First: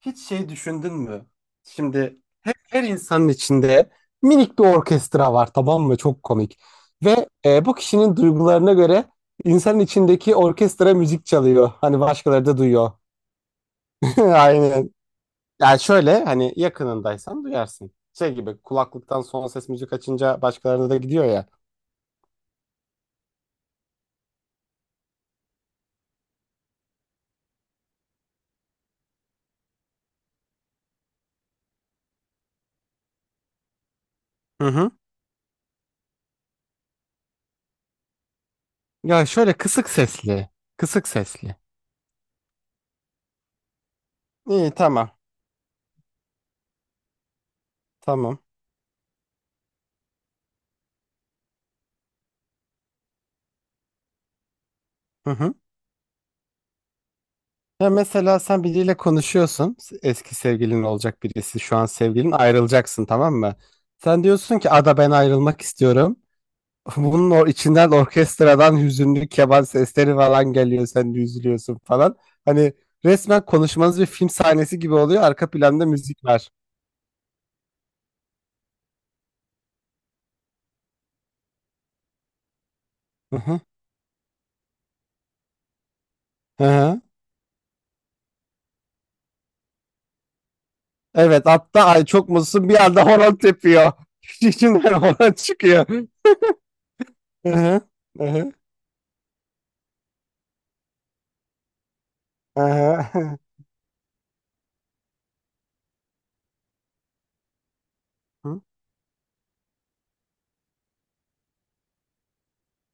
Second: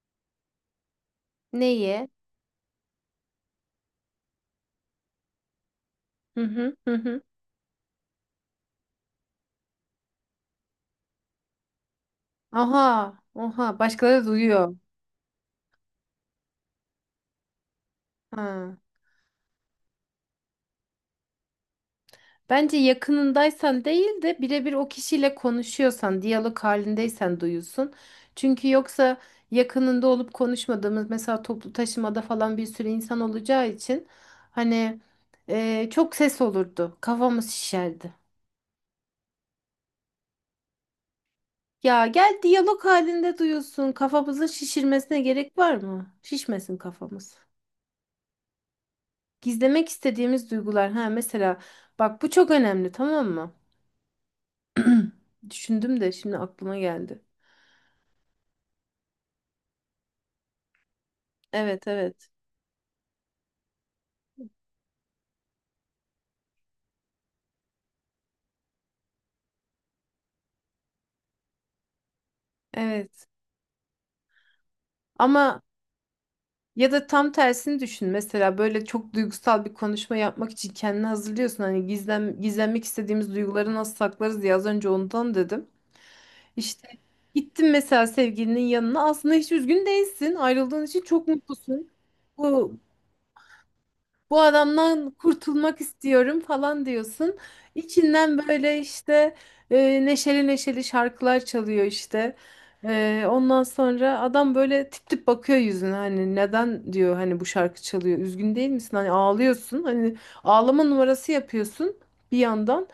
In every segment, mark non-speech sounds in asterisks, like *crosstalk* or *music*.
Hiç şey düşündün mü? Neyi? Şimdi her insanın içinde minik bir orkestra var, tamam mı? Çok Hı komik. hı hı hı. Ve bu kişinin duygularına göre insanın içindeki orkestra müzik çalıyor. Hani başkaları da duyuyor. Aha, oha *laughs* başkaları duyuyor. Aynen. Yani şöyle, hani yakınındaysan duyarsın. Şey gibi, Ha. kulaklıktan son ses müzik açınca başkalarına da gidiyor ya. Bence yakınındaysan değil de birebir o kişiyle konuşuyorsan, diyalog halindeysen duyuyorsun. Çünkü yoksa yakınında olup konuşmadığımız mesela toplu taşımada falan bir sürü insan olacağı için Hı hı. hani çok ses olurdu. Kafamız şişerdi. Ya şöyle kısık sesli. Kısık sesli. Ya gel diyalog halinde duyuyorsun. Kafamızın İyi, tamam. şişirmesine gerek var mı? Şişmesin kafamız. Tamam. Gizlemek istediğimiz duygular. Ha mesela bak bu çok önemli tamam mı? Hı hı. Düşündüm de şimdi aklıma geldi. Ya mesela sen biriyle konuşuyorsun. Eski sevgilin olacak birisi. Şu Evet, an evet. sevgilin, ayrılacaksın, tamam mı? Sen diyorsun ki, Ada ben ayrılmak istiyorum. *laughs* Bunun o içinden, orkestradan hüzünlü keman sesleri falan geliyor. Sen de üzülüyorsun falan. Hani Evet. resmen konuşmanız bir film sahnesi gibi oluyor. Arka Ama planda müzik var. ya da tam tersini düşün. Mesela böyle çok duygusal bir konuşma yapmak için kendini hazırlıyorsun. Hani gizlenmek istediğimiz Hı hı. duyguları nasıl saklarız diye az önce ondan dedim. Hı İşte hı. gittin mesela sevgilinin yanına. Aslında hiç üzgün değilsin. Ayrıldığın için çok Evet, hatta mutlusun. ay çok mutsuzsun, Bu bir anda horon tepiyor. bu *laughs* İçinden adamdan horon kurtulmak çıkıyor. istiyorum falan diyorsun. Hı hı. Hı İçinden hı. böyle işte neşeli neşeli şarkılar çalıyor işte. Hı hı. Ondan sonra adam böyle tip tip bakıyor yüzüne hani neden diyor hani bu şarkı çalıyor üzgün değil misin hani ağlıyorsun hani ağlama numarası yapıyorsun bir yandan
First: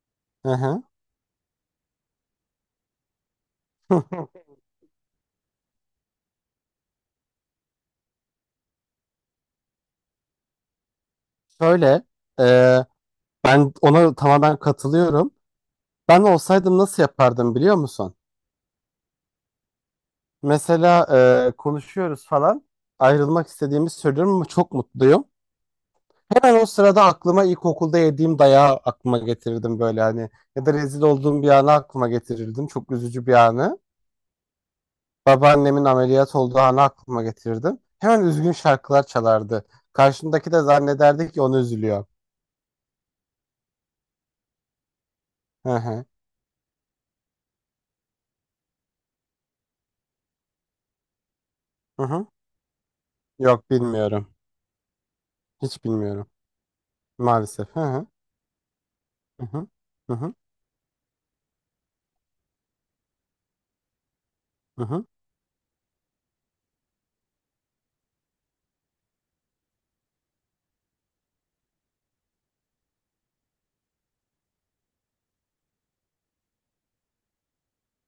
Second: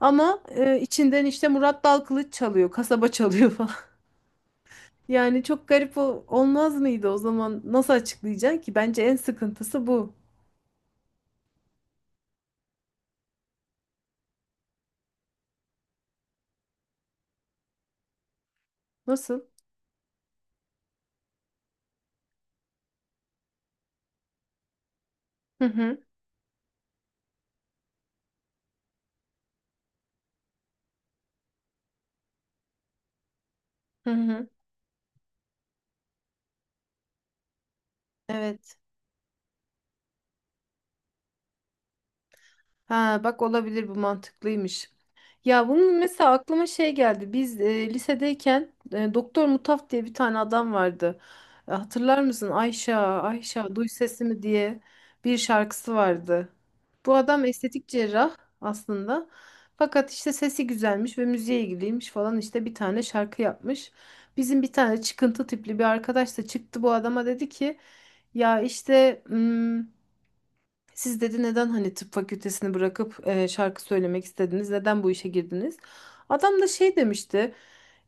ama Hı içinden işte Murat Dalkılıç çalıyor kasaba çalıyor falan. *laughs* hı. *laughs* Yani çok garip olmaz mıydı o zaman nasıl açıklayacaksın ki bence en sıkıntısı bu. Şöyle, e, ben ona tamamen katılıyorum. Ben olsaydım nasıl yapardım, biliyor musun? Nasıl? Mesela konuşuyoruz falan, ayrılmak istediğimi söylüyorum ama çok mutluyum. Hı hı. Hemen o sırada aklıma ilkokulda yediğim dayağı aklıma getirirdim böyle hani. Ya da rezil olduğum bir anı aklıma getirirdim. Çok üzücü bir anı. Hı hı. Babaannemin ameliyat olduğu anı aklıma getirirdim. Hemen üzgün Evet. şarkılar çalardı. Karşımdaki de zannederdi ki onu üzülüyor. Ha bak olabilir bu mantıklıymış. Ya Hı bunun hı. mesela aklıma şey geldi. Biz lisedeyken Doktor Mutaf diye bir tane adam vardı. Hı Hatırlar hı. mısın? Ayşe Yok, duy bilmiyorum. sesimi diye bir Hiç şarkısı bilmiyorum. vardı. Bu adam Maalesef. Hı estetik hı. cerrah aslında. Hı hı. Fakat Hı işte hı. sesi güzelmiş ve müziğe ilgiliymiş falan işte bir tane şarkı yapmış. Bizim bir Hı tane hı. çıkıntı tipli bir arkadaş da çıktı bu adama dedi ki ya işte Siz dedi neden hani tıp fakültesini bırakıp şarkı söylemek istediniz? Neden bu işe girdiniz? Adam da şey demişti.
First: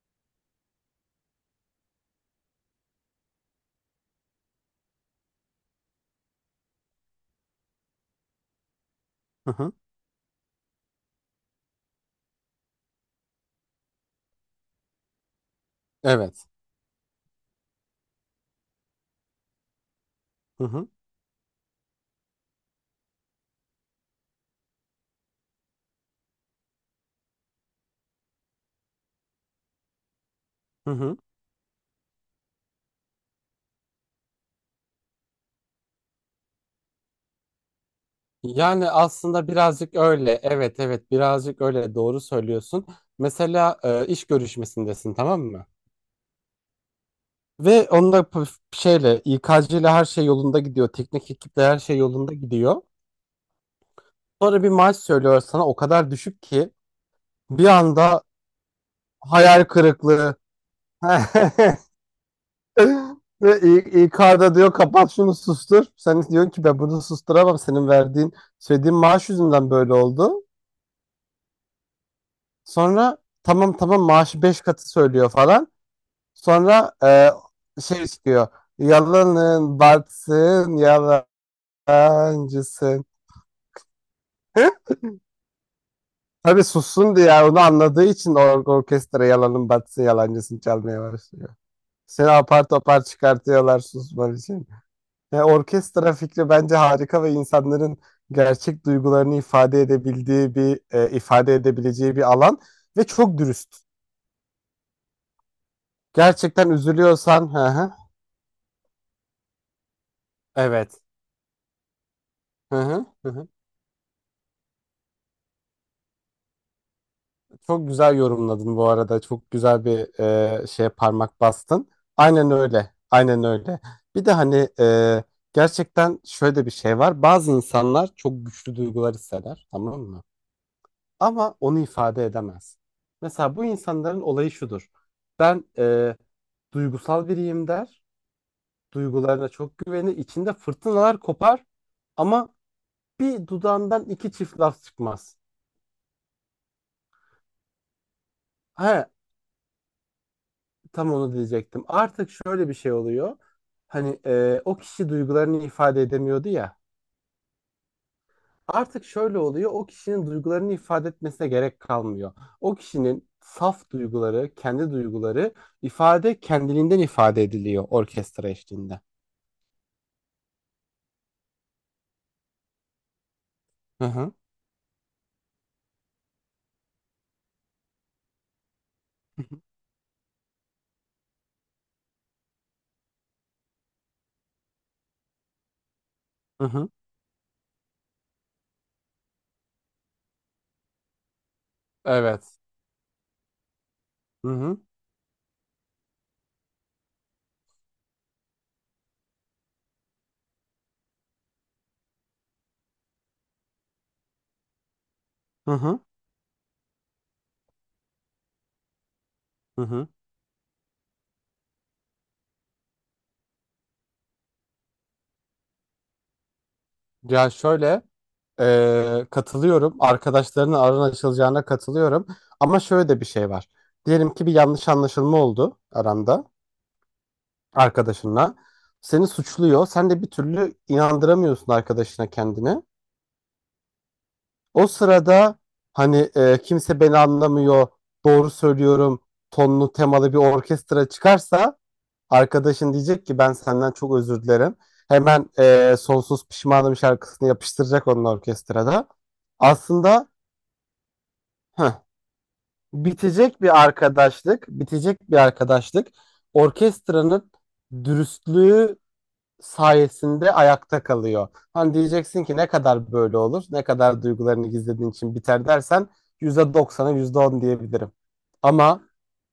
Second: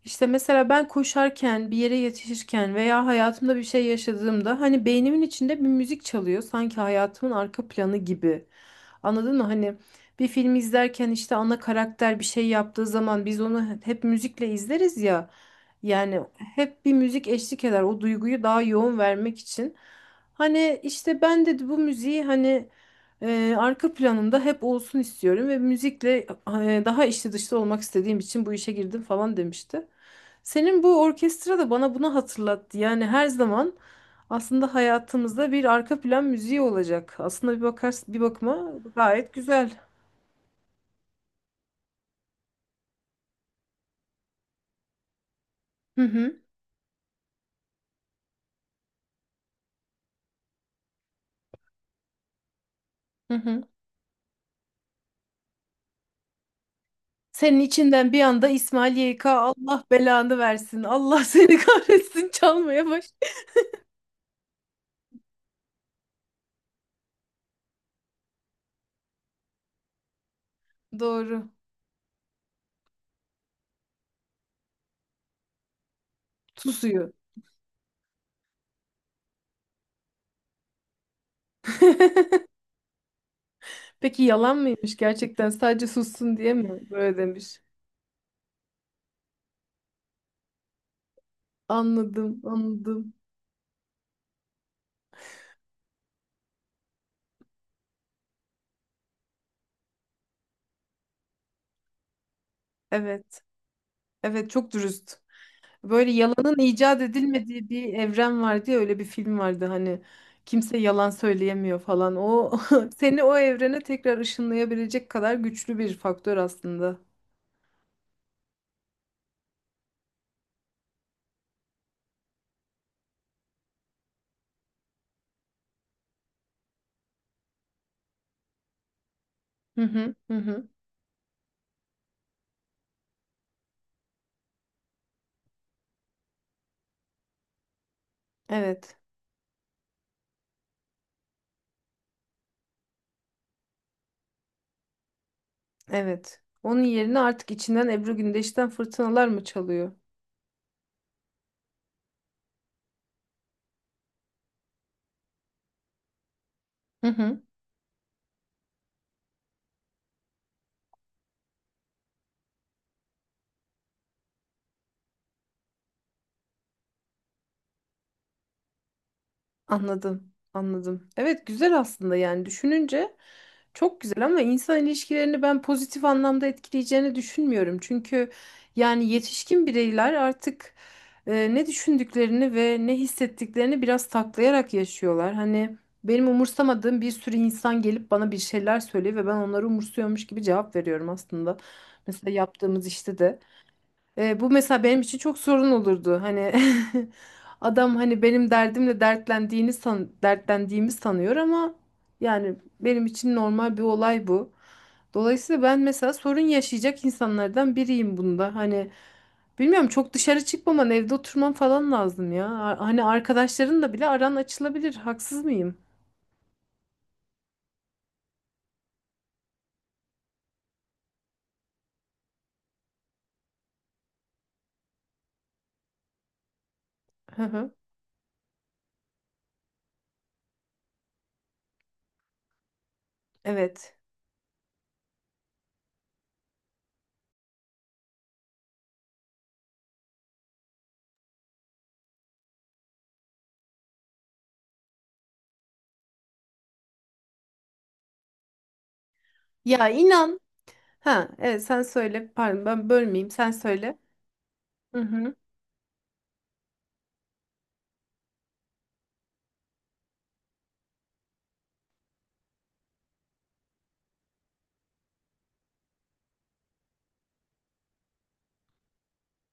İşte mesela ben koşarken, bir yere yetişirken veya hayatımda bir şey yaşadığımda hani beynimin içinde bir müzik çalıyor. Sanki hayatımın arka planı gibi. Anladın mı? Hı hı. Hani bir film izlerken işte ana karakter bir şey yaptığı zaman biz onu hep müzikle izleriz ya. Yani Evet. hep bir müzik eşlik eder o duyguyu daha yoğun vermek için. Hı Hani hı. işte ben dedi bu müziği hani arka planında hep olsun istiyorum ve müzikle daha içli dışlı olmak istediğim için bu işe girdim falan demişti. Senin Hı bu hı. orkestra da bana bunu hatırlattı. Yani her zaman aslında hayatımızda bir arka plan müziği olacak. Aslında bir bakarsın bir bakıma Yani gayet aslında güzel. birazcık öyle. Evet evet, birazcık öyle, doğru söylüyorsun. Mesela iş görüşmesindesin, tamam mı? Hı hı, Ve onda p- şeyle İK'cı ile her şey yolunda gidiyor. Teknik ekiple her şey yolunda gidiyor. hı hı. Sonra bir maaş söylüyor sana, o kadar düşük ki Senin bir içinden bir anda anda İsmail YK hayal Allah kırıklığı. belanı versin. Allah seni *laughs* *laughs* kahretsin çalmaya baş. *laughs* Ve İK'da diyor, kapat şunu, sustur. Sen diyorsun ki ben bunu susturamam. Senin verdiğin, söylediğin maaş yüzünden böyle oldu. Doğru. Sonra tamam tamam, maaşı 5 katı söylüyor falan. Sonra Susuyor. Şey çıkıyor. Yalanın batsın, *laughs* yalancısın. Peki yalan mıymış *laughs* gerçekten sadece sussun diye Tabii mi böyle sussun diye, yani demiş? onu anladığı için orkestra yalanın batsın yalancısın çalmaya başlıyor. Seni Anladım, apar topar anladım. çıkartıyorlar, susman için. Ya orkestra fikri bence harika ve insanların gerçek duygularını ifade edebileceği bir alan ve çok Evet, dürüst. evet çok dürüst. Böyle yalanın Gerçekten icat üzülüyorsan, hı edilmediği hı, bir evren vardı ya, öyle bir film vardı hani kimse evet. yalan söyleyemiyor falan. O Hı *laughs* hı, seni hı o hı. evrene tekrar ışınlayabilecek kadar güçlü bir faktör aslında. Çok güzel yorumladın bu arada. Çok güzel bir şeye parmak bastın. Aynen öyle. Aynen öyle. Bir de hani gerçekten şöyle bir şey var. Bazı insanlar çok güçlü duygular hisseder, Hı tamam hı, mı? hı hı. Ama onu ifade edemez. Mesela bu insanların olayı şudur. Ben duygusal biriyim der. Evet, Duygularına çok güvenir. İçinde fırtınalar kopar. Ama bir dudağından iki çift laf çıkmaz. evet. Onun yerine artık içinden Ebru Gündeş'ten He, fırtınalar mı çalıyor? tam onu diyecektim. Artık şöyle bir şey oluyor. Hani o kişi duygularını ifade edemiyordu ya. Hı hı. Artık şöyle oluyor, o kişinin duygularını ifade etmesine gerek kalmıyor. O kişinin saf duyguları, kendi duyguları kendiliğinden ifade ediliyor orkestra eşliğinde. Anladım, anladım. Evet güzel aslında yani düşününce çok Hı güzel hı. ama insan ilişkilerini ben pozitif anlamda etkileyeceğini düşünmüyorum. Çünkü yani yetişkin bireyler artık ne düşündüklerini ve ne hissettiklerini biraz taklayarak yaşıyorlar. Hani benim Hı hı. umursamadığım bir sürü insan gelip bana bir şeyler söylüyor ve ben onları umursuyormuş gibi cevap veriyorum aslında. Mesela Evet. yaptığımız işte de. Hı Bu hı. mesela benim için çok sorun olurdu. Hani *laughs* adam hani benim derdimle dertlendiğini san dertlendiğimi sanıyor ama yani benim için normal bir olay bu. Dolayısıyla Hı ben hı. mesela sorun yaşayacak insanlardan biriyim bunda. Hani Hı bilmiyorum hı. çok dışarı çıkmaman, evde oturman falan lazım ya. Hani arkadaşların da bile aran açılabilir. Haksız mıyım? Ya şöyle katılıyorum. Arkadaşlarının aran açılacağına katılıyorum. Ama şöyle de bir şey var. Diyelim ki bir yanlış anlaşılma oldu aranda, Hı hı. arkadaşınla. Seni suçluyor. Sen de bir türlü inandıramıyorsun arkadaşına kendini. Evet. O sırada hani kimse beni anlamıyor, doğru söylüyorum tonlu temalı bir orkestra çıkarsa, arkadaşın diyecek ki ben senden çok özür dilerim. Hemen Sonsuz Pişmanım şarkısını yapıştıracak onun orkestrada. Ya Aslında inan. Ha, evet sen heh, söyle. Pardon ben bölmeyeyim. Sen bitecek bir söyle. arkadaşlık, Hı bitecek hı. bir arkadaşlık orkestranın dürüstlüğü sayesinde ayakta kalıyor. Hani diyeceksin ki ne kadar böyle olur, ne kadar duygularını gizlediğin için biter dersen, %90'a %10 diyebilirim. Ama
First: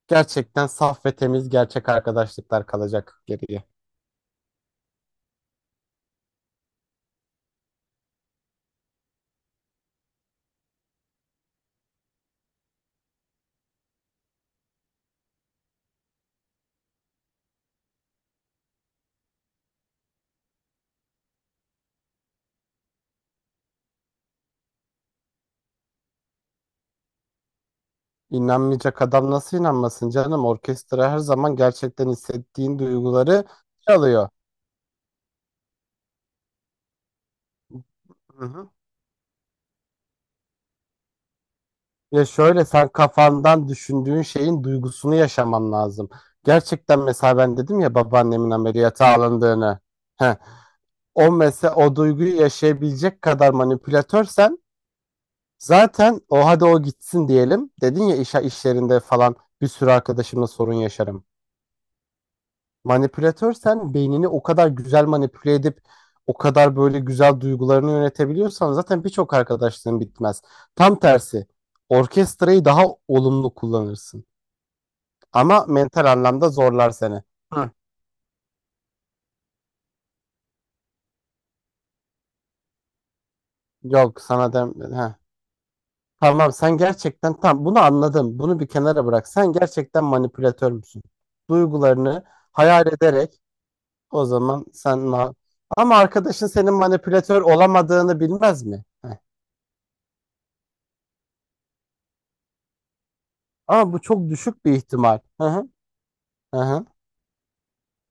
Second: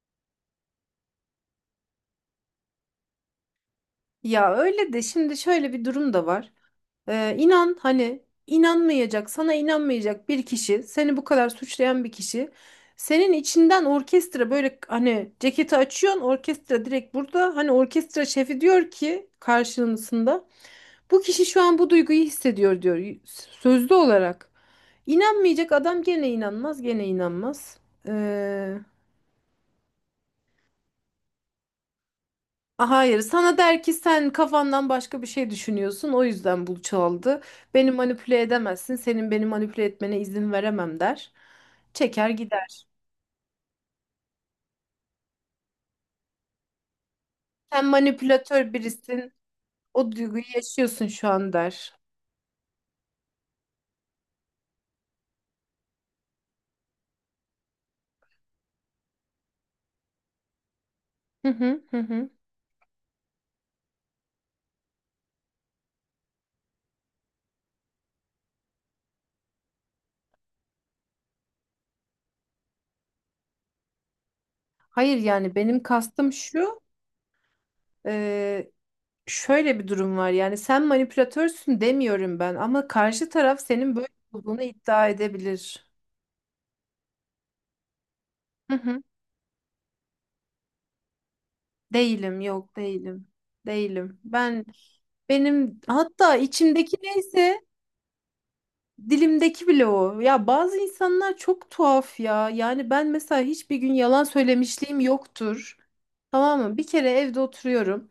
gerçekten saf ve temiz gerçek arkadaşlıklar kalacak geriye. Ya öyle de şimdi şöyle bir durum da var. İnan hani sana inanmayacak bir kişi, seni bu kadar suçlayan bir kişi, senin içinden orkestra böyle hani ceketi açıyorsun, orkestra direkt burada. Hani orkestra şefi diyor ki karşılığında bu kişi şu an bu duyguyu hissediyor diyor sözlü olarak. İnanmayacak adam gene inanmaz, gene inanmaz. İnanmayacak adam nasıl inanmasın canım? Orkestra her zaman gerçekten hissettiğin Ah, hayır, duyguları sana der ki sen çalıyor. kafandan başka bir şey düşünüyorsun, o yüzden bu çaldı. Beni manipüle Hı hı. edemezsin, senin beni manipüle etmene izin veremem der. Ya Çeker şöyle, gider. sen kafandan düşündüğün şeyin duygusunu yaşaman lazım. Gerçekten mesela ben dedim Sen ya babaannemin manipülatör ameliyata birisin, alındığını. o Heh. duyguyu yaşıyorsun şu O an mesela, der. o duyguyu yaşayabilecek kadar manipülatörsen zaten o, hadi o gitsin diyelim. Dedin ya, işlerinde falan bir sürü arkadaşımla sorun yaşarım. Hı hı hı hı. Manipülatörsen beynini o kadar güzel manipüle edip o kadar böyle güzel duygularını yönetebiliyorsan zaten birçok arkadaşlığın bitmez. Tam tersi orkestrayı daha olumlu kullanırsın. Hayır yani Ama benim mental kastım anlamda şu, zorlar seni. Hı. e, şöyle bir durum var yani sen manipülatörsün demiyorum ben ama karşı taraf senin böyle Yok sana olduğunu dem iddia Heh. edebilir. Tamam, sen gerçekten, tam bunu anladım. Bunu bir kenara bırak. Sen gerçekten manipülatör müsün? Duygularını Değilim, yok hayal değilim. ederek, Değilim. o zaman sen Benim ama hatta arkadaşın senin içimdeki manipülatör neyse olamadığını bilmez mi? Heh. dilimdeki bile o. Ya bazı insanlar çok tuhaf ya. Yani ben mesela hiçbir gün Ama bu yalan çok düşük bir söylemişliğim ihtimal. Hı hı. yoktur. Hı Tamam mı? hı. Bir kere evde oturuyorum.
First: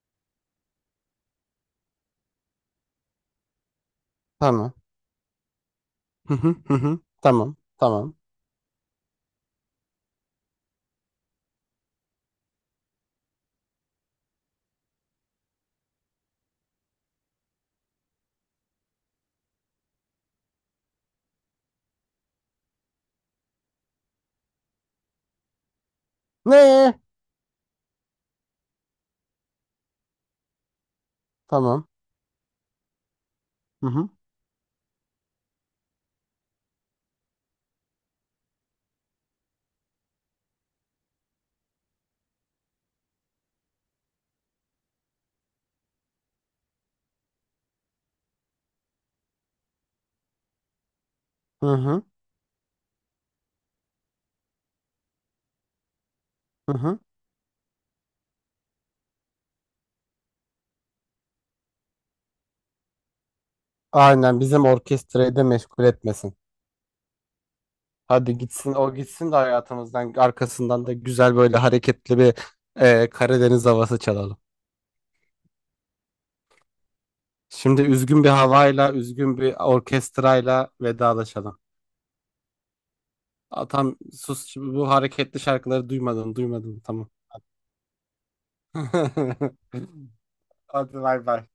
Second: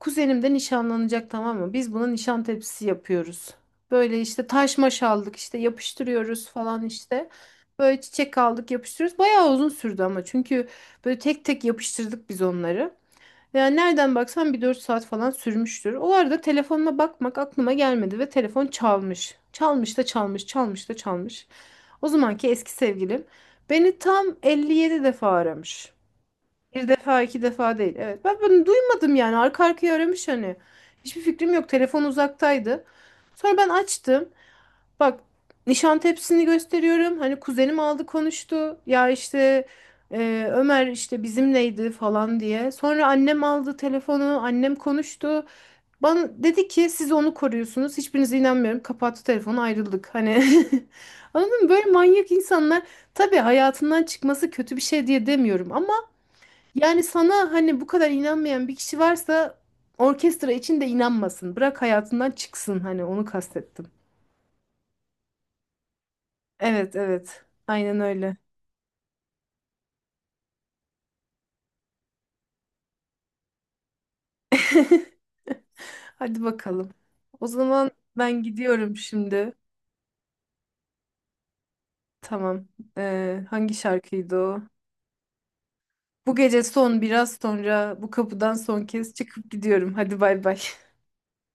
Kuzenim de nişanlanacak tamam mı? Biz buna nişan tepsisi yapıyoruz. Böyle işte Tamam. taş maş aldık işte Hı yapıştırıyoruz hı. Hı falan hı. işte. Tamam. Böyle Tamam. çiçek aldık yapıştırıyoruz. Bayağı uzun sürdü ama çünkü böyle tek tek yapıştırdık biz onları. Yani nereden baksan bir 4 saat falan sürmüştür. O arada telefonuma bakmak aklıma gelmedi ve telefon çalmış. Çalmış da çalmış, çalmış da çalmış. O zamanki eski sevgilim beni tam 57 defa aramış. Bir Ne? defa, iki defa değil. Evet. Ben bunu duymadım yani. Arka arkaya aramış hani. Hiçbir fikrim yok. Tamam. Telefon uzaktaydı. Sonra ben Hı hı. açtım. Bak Nişantepsi'ni gösteriyorum. Hani kuzenim aldı konuştu. Ya işte Ömer işte bizimleydi falan diye. Sonra annem aldı telefonu. Annem konuştu. Bana dedi ki siz onu koruyorsunuz. Hiçbirinize inanmıyorum. Kapattı telefonu ayrıldık. Hani *laughs* anladın Hı mı? Böyle hı. manyak insanlar tabii hayatından çıkması kötü bir şey diye demiyorum. Ama Hı hı. yani sana hani bu kadar inanmayan bir kişi varsa orkestra için de inanmasın. Bırak hayatından çıksın. Hani onu kastettim. Aynen, bizim orkestrayı da meşgul etmesin. Evet evet. Aynen öyle. Hadi gitsin, o gitsin de hayatımızdan, arkasından da güzel böyle hareketli bir Karadeniz havası çalalım. *laughs* Hadi bakalım. O Şimdi zaman üzgün bir ben havayla, gidiyorum üzgün şimdi. bir orkestrayla vedalaşalım. Tamam. Aa, Hangi tam şarkıydı sus o? şimdi, bu hareketli şarkıları Bu duymadın, gece duymadın, son tamam. biraz sonra bu kapıdan son kez çıkıp *laughs* gidiyorum. Hadi bay bay. *laughs* Hadi bay bay.